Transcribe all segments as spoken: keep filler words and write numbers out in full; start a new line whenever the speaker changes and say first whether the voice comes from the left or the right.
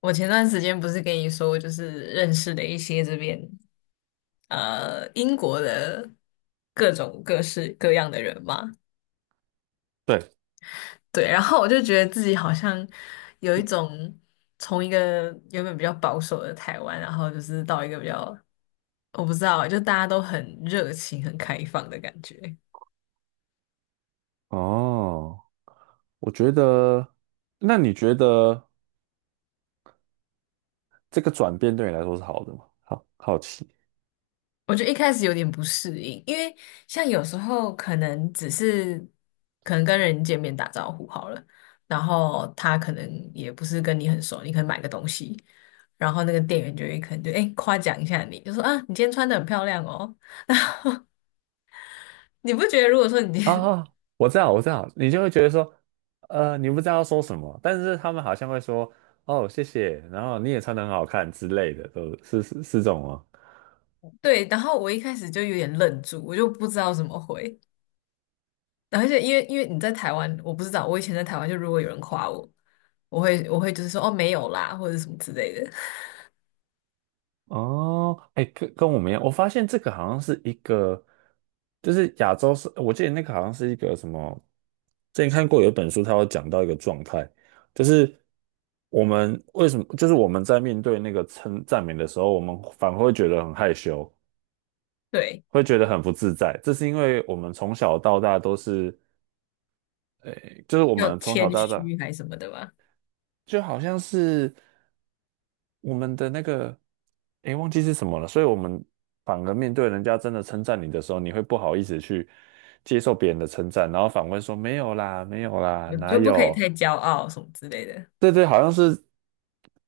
left: 我前段时间不是跟你说，就是认识了一些这边呃英国的各种各式各样的人嘛。
right: 对。
left: 对，然后我就觉得自己好像有一种从一个原本比较保守的台湾，然后就是到一个比较，我不知道啊，就大家都很热情、很开放的感觉。
right: 哦，我觉得，那你觉得这个转变对你来说是好的吗？好好奇。
left: 我觉得一开始有点不适应，因为像有时候可能只是可能跟人见面打招呼好了，然后他可能也不是跟你很熟，你可能买个东西，然后那个店员就会可能就哎夸奖一下你，就说啊你今天穿的很漂亮哦。你不觉得如果说你今天
right: 啊，我知道，我知道，你就会觉得说，呃，你不知道要说什么，但是他们好像会说，哦，谢谢，然后你也穿得很好看之类的，都是是是这种吗？
left: 对，然后我一开始就有点愣住，我就不知道怎么回，而且因为因为你在台湾，我不知道，我以前在台湾就如果有人夸我，我会我会就是说哦没有啦或者什么之类的。
right: 哦，哎，跟跟我们一样，我发现这个好像是一个，就是亚洲是，我记得那个好像是一个什么，之前看过有一本书，它有讲到一个状态，就是我们为什么，就是我们在面对那个称赞美的时候，我们反而会觉得很害羞，
left: 对。
right: 会觉得很不自在，这是因为我们从小到大都是，哎，就是我
left: 要
right: 们从小
left: 谦
right: 到大
left: 虚还是什么的吧，
right: 就好像是。我们的那个，诶，忘记是什么了，所以我们反而面对人家真的称赞你的时候，你会不好意思去接受别人的称赞，然后反问说没有啦，没有啦，
left: 我
right: 哪
left: 就不可以太
right: 有？
left: 骄傲什么之类的。
right: 对对，好像是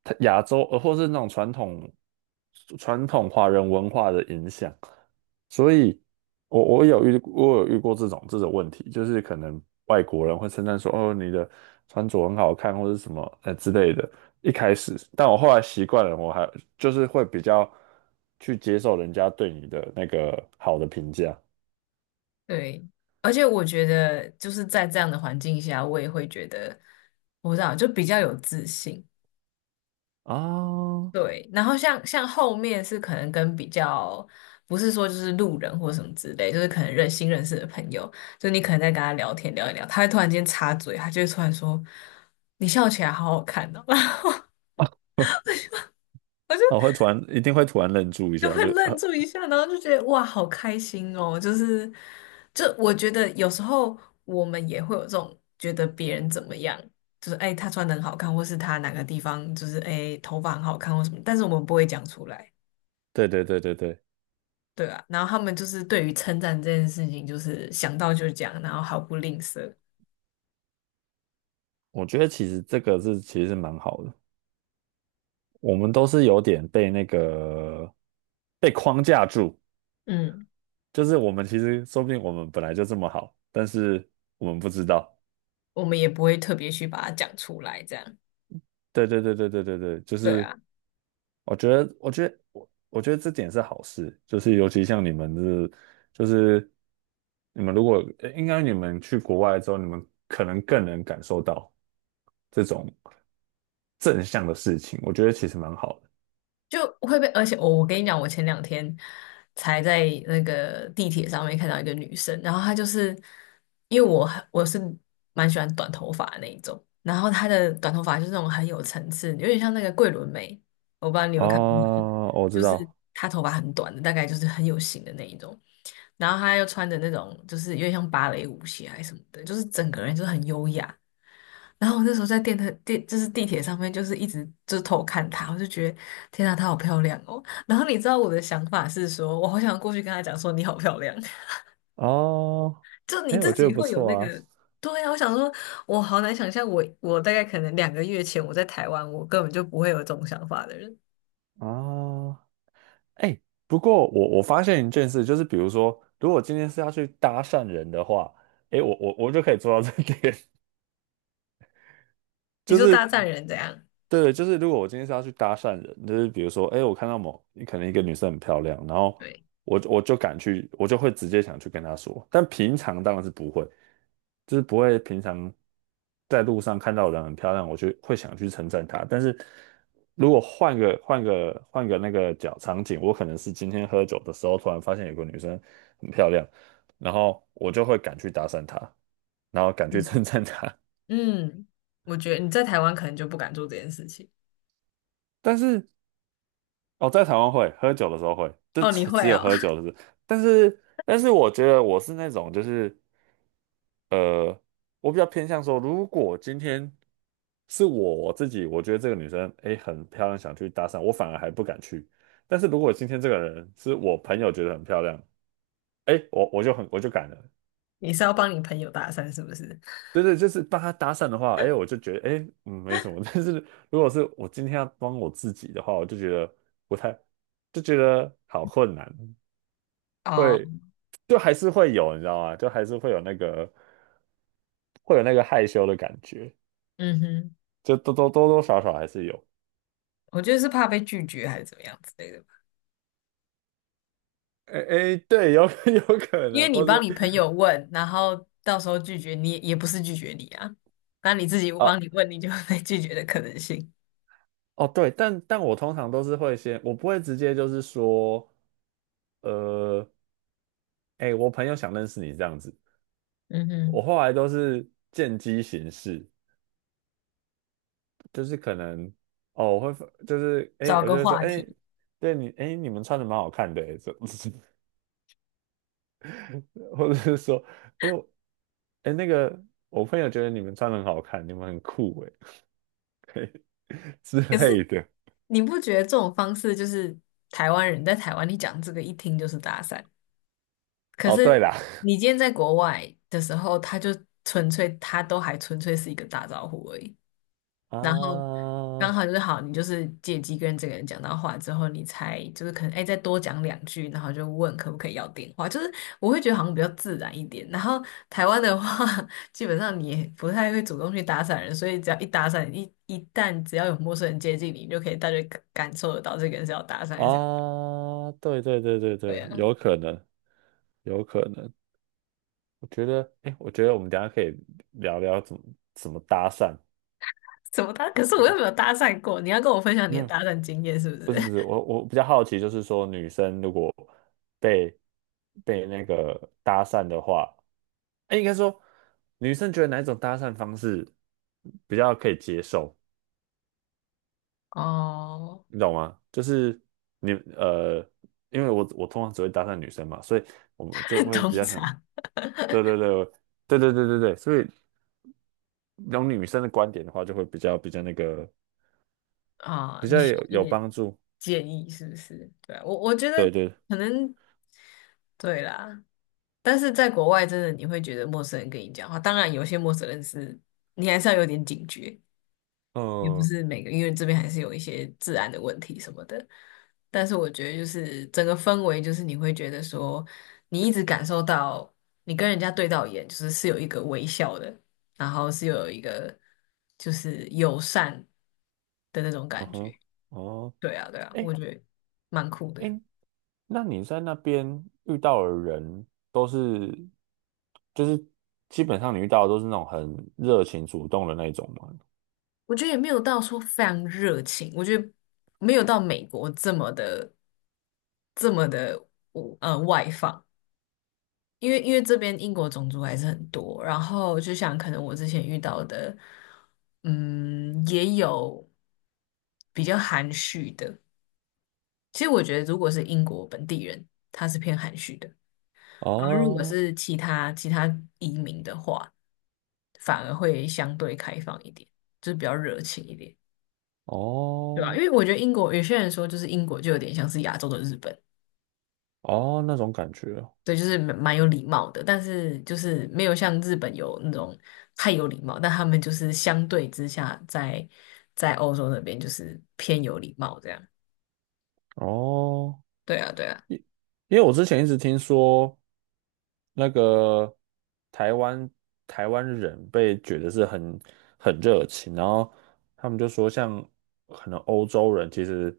right: 它亚洲，呃，或是那种传统传统华人文化的影响，所以我我有遇我有遇过这种这种问题，就是可能外国人会称赞说，哦，你的穿着很好看，或者什么呃之类的。一开始，但我后来习惯了，我还就是会比较去接受人家对你的那个好的评价。
left: 对，而且我觉得就是在这样的环境下，我也会觉得，我不知道，就比较有自信。
right: 啊，哦，
left: 对，然后像像后面是可能跟比较，不是说就是路人或什么之类，就是可能认新认识的朋友，就你可能在跟他聊天聊一聊，他会突然间插嘴，他就会突然说：“你笑起来好好看哦。”
right: 我会突然一定会突然愣住一
left: 就
right: 下，
left: 会
right: 就呃，
left: 愣住一下，然后就觉得哇，好开心哦！就是，就我觉得有时候我们也会有这种觉得别人怎么样，就是哎，他穿的很好看，或是他哪个地方就是哎头发很好看或什么，但是我们不会讲出来。
right: 对对对对对。
left: 对啊。然后他们就是对于称赞这件事情，就是想到就讲，然后毫不吝啬。
right: 我觉得其实这个是其实是蛮好的，我们都是有点被那个被框架住，
left: 嗯，
right: 就是我们其实说不定我们本来就这么好，但是我们不知道。
left: 我们也不会特别去把它讲出来，这样。
right: 对对对对对对对，就
left: 对
right: 是
left: 啊。
right: 我觉得我觉得我我觉得这点是好事，就是尤其像你们是就是你们如果呃应该你们去国外之后，你们可能更能感受到这种正向的事情，我觉得其实蛮好的。
left: 就会被，而且我我跟你讲，我前两天才在那个地铁上面看到一个女生，然后她就是因为我我是蛮喜欢短头发的那一种，然后她的短头发就是那种很有层次，有点像那个桂纶镁，我不知道你有没有看过，
right: 哦，我知
left: 就是
right: 道。
left: 她头发很短的，大概就是很有型的那一种，然后她又穿着那种就是有点像芭蕾舞鞋还是什么的，就是整个人就是很优雅，然后我那时候在电台地就是地铁上面，就是一直就是偷看她，我就觉得天啊，她好漂亮哦。然后你知道我的想法是说，我好想过去跟她讲说你好漂亮。
right: 哦，
left: 就你
right: 哎，我
left: 自
right: 觉得
left: 己
right: 不
left: 会有
right: 错
left: 那
right: 啊。
left: 个。对啊，我想说，我好难想象我，我大概可能两个月前我在台湾，我根本就不会有这种想法的人。
right: 啊，哎，不过我我发现一件事，就是比如说，如果今天是要去搭讪人的话，哎，我我我就可以做到这点。
left: 你
right: 就
left: 说
right: 是
left: 大赞人怎样？
right: 对，就是如果我今天是要去搭讪人，就是比如说，哎，我看到某可能一个女生很漂亮，然后
left: 对，
right: 我我就敢去，我就会直接想去跟她说，但平常当然是不会，就是不会平常在路上看到人很漂亮，我就会想去称赞她。但是如果换个换个换个那个角场景，我可能是今天喝酒的时候突然发现有个女生很漂亮，然后我就会敢去搭讪她，然后敢去
left: 嗯
right: 称赞她。
left: 嗯，我觉得你在台湾可能就不敢做这件事情。
right: 但是哦，在台湾会喝酒的时候会，就
left: 哦，你
right: 只
left: 会
right: 只有
left: 哦。
right: 喝酒的时候。但是，但是我觉得我是那种，就是呃，我比较偏向说，如果今天是我自己，我觉得这个女生诶很漂亮，想去搭讪，我反而还不敢去。但是如果今天这个人是我朋友觉得很漂亮，诶，我我就很我就敢了。
left: 你是要帮你朋友搭讪是不是？
right: 对对，就是帮她搭讪的话，诶，我就觉得诶嗯没什么。但是如果是我今天要帮我自己的话，我就觉得不太，就觉得好困难。
left: 哦，
right: 会就还是会有，你知道吗？就还是会有那个会有那个害羞的感觉，
left: 嗯哼。
right: 就多多多多少少还是有。
left: 我觉得是怕被拒绝还是怎么样之类的吧。
right: 哎哎，对，有 有可
left: 因
right: 能，
left: 为你
right: 或
left: 帮
right: 是
left: 你朋友问，然后到时候拒绝你也不是拒绝你啊，那你自己帮你
right: 啊。
left: 问，你就会被拒绝的可能性。
right: 哦对，但但我通常都是会先，我不会直接就是说，呃，哎，我朋友想认识你这样子，
left: 嗯
right: 我
left: 哼，
right: 后来都是见机行事，就是可能哦，我会就是哎，
left: 找
right: 我就
left: 个
right: 会说
left: 话
right: 哎，
left: 题。
right: 对你哎，你们穿的蛮好看的，这 或者是说，哎呦，哎那个我朋友觉得你们穿得很好看，你们很酷哎 之
left: 可是
right: 类的。
left: 你不觉得这种方式就是台湾人在台湾，你讲这个一听就是搭讪。可
right: 哦，
left: 是
right: 对啦。
left: 你今天在国外的时候，他就纯粹他都还纯粹是一个打招呼而已。然后刚
right: 啊
left: 好就是好，你就是借机跟这个人讲到话之后，你才就是可能哎再多讲两句，然后就问可不可以要电话，就是我会觉得好像比较自然一点。然后台湾的话，基本上你也不太会主动去搭讪人，所以只要一搭讪，一一旦只要有陌生人接近你，你就可以大概感感受得到这个人是要搭讪还是 要
right: 啊，对对对对
left: 对
right: 对，
left: 啊，
right: 有可能，有可能。我觉得，哎，我觉得我们等一下可以聊聊怎么怎么搭讪。
left: 怎么搭？可是我又
right: 我
left: 没有搭讪过，你要跟我分享你的
right: 嗯，
left: 搭讪经验是不
right: 不
left: 是？
right: 是不是，我我比较好奇，就是说女生如果被被那个搭讪的话，哎，应该说，女生觉得哪一种搭讪方式比较可以接受，
left: 哦，
right: 你懂吗？就是你呃，因为我我通常只会搭讪女生嘛，所以我们就 会
left: 通
right: 比较想，
left: 常。
right: 对对对对对对对对，所以用女生的观点的话，就会比较比较那个
left: 啊，
right: 比
left: 你
right: 较
left: 需
right: 有
left: 要一
right: 有
left: 点
right: 帮助。
left: 建议是不是？对啊我我觉得
right: 对对，
left: 可能对啦，但是在国外真的你会觉得陌生人跟你讲话，当然有些陌生人是你还是要有点警觉，也不
right: 嗯
left: 是每个，因为这边还是有一些治安的问题什么的。但是我觉得就是整个氛围，就是你会觉得说，你一直感受到你跟人家对到眼，就是是有一个微笑的，然后是有一个就是友善的那种
right: 嗯
left: 感
right: 哼，
left: 觉。
right: 哦，
left: 对啊，对啊，我
right: 哎
left: 觉得蛮酷的。
right: 哎，那你在那边遇到的人都是，就是基本上你遇到的都是那种很热情主动的那种吗？
left: 我觉得也没有到说非常热情，我觉得没有到美国这么的这么的呃外放，因为因为这边英国种族还是很多，然后就像可能我之前遇到的，嗯，也有比较含蓄的。其实我觉得如果是英国本地人，他是偏含蓄的。然后如果
right: 哦
left: 是其他其他移民的话，反而会相对开放一点，就是比较热情一点，对吧？
right: 哦
left: 因为我觉得英国有些人说，就是英国就有点像是亚洲的日本，
right: 哦，那种感觉
left: 对，就是蛮蛮有礼貌的，但是就是没有像日本有那种太有礼貌，但他们就是相对之下在在欧洲那边就是偏有礼貌这样。
right: 哦。
left: 对啊，对啊，
right: 因因为我之前一直听说，那个台湾台湾人被觉得是很很热情，然后他们就说像可能欧洲人其实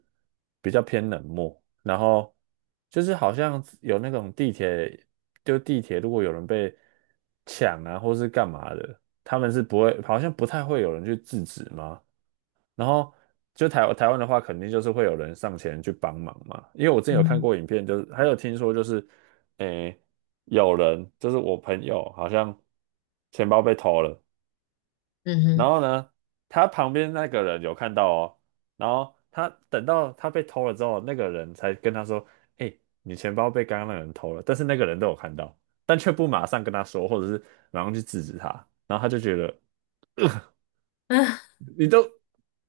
right: 比较偏冷漠，然后就是好像有那种地铁，就地铁如果有人被抢啊或是干嘛的，他们是不会，好像不太会有人去制止吗？然后就台台湾的话，肯定就是会有人上前去帮忙嘛。因为我之前
left: 嗯
right: 有看
left: 哼，
right: 过影片，就是还有听说就是，诶，有人就是我朋友好像钱包被偷了，然
left: 嗯
right: 后呢，他旁边那个人有看到哦，然后他等到他被偷了之后，那个人才跟他说，诶，你钱包被刚刚那个人偷了，但是那个人都有看到，但却不马上跟他说，或者是马上去制止他，然后他就觉得
left: 哼，啊，
right: 你都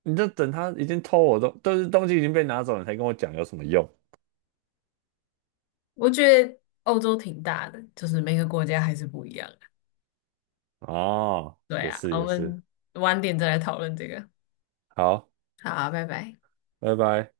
right: 你都等他已经偷我东，都是东西已经被拿走了，你才跟我讲有什么用？
left: 我觉得欧洲挺大的，就是每个国家还是不一样。
right: 哦，
left: 对
right: 也
left: 啊，
right: 是
left: 我
right: 也是。
left: 们晚点再来讨论这个。
right: 好，
left: 好，拜拜。
right: 拜拜。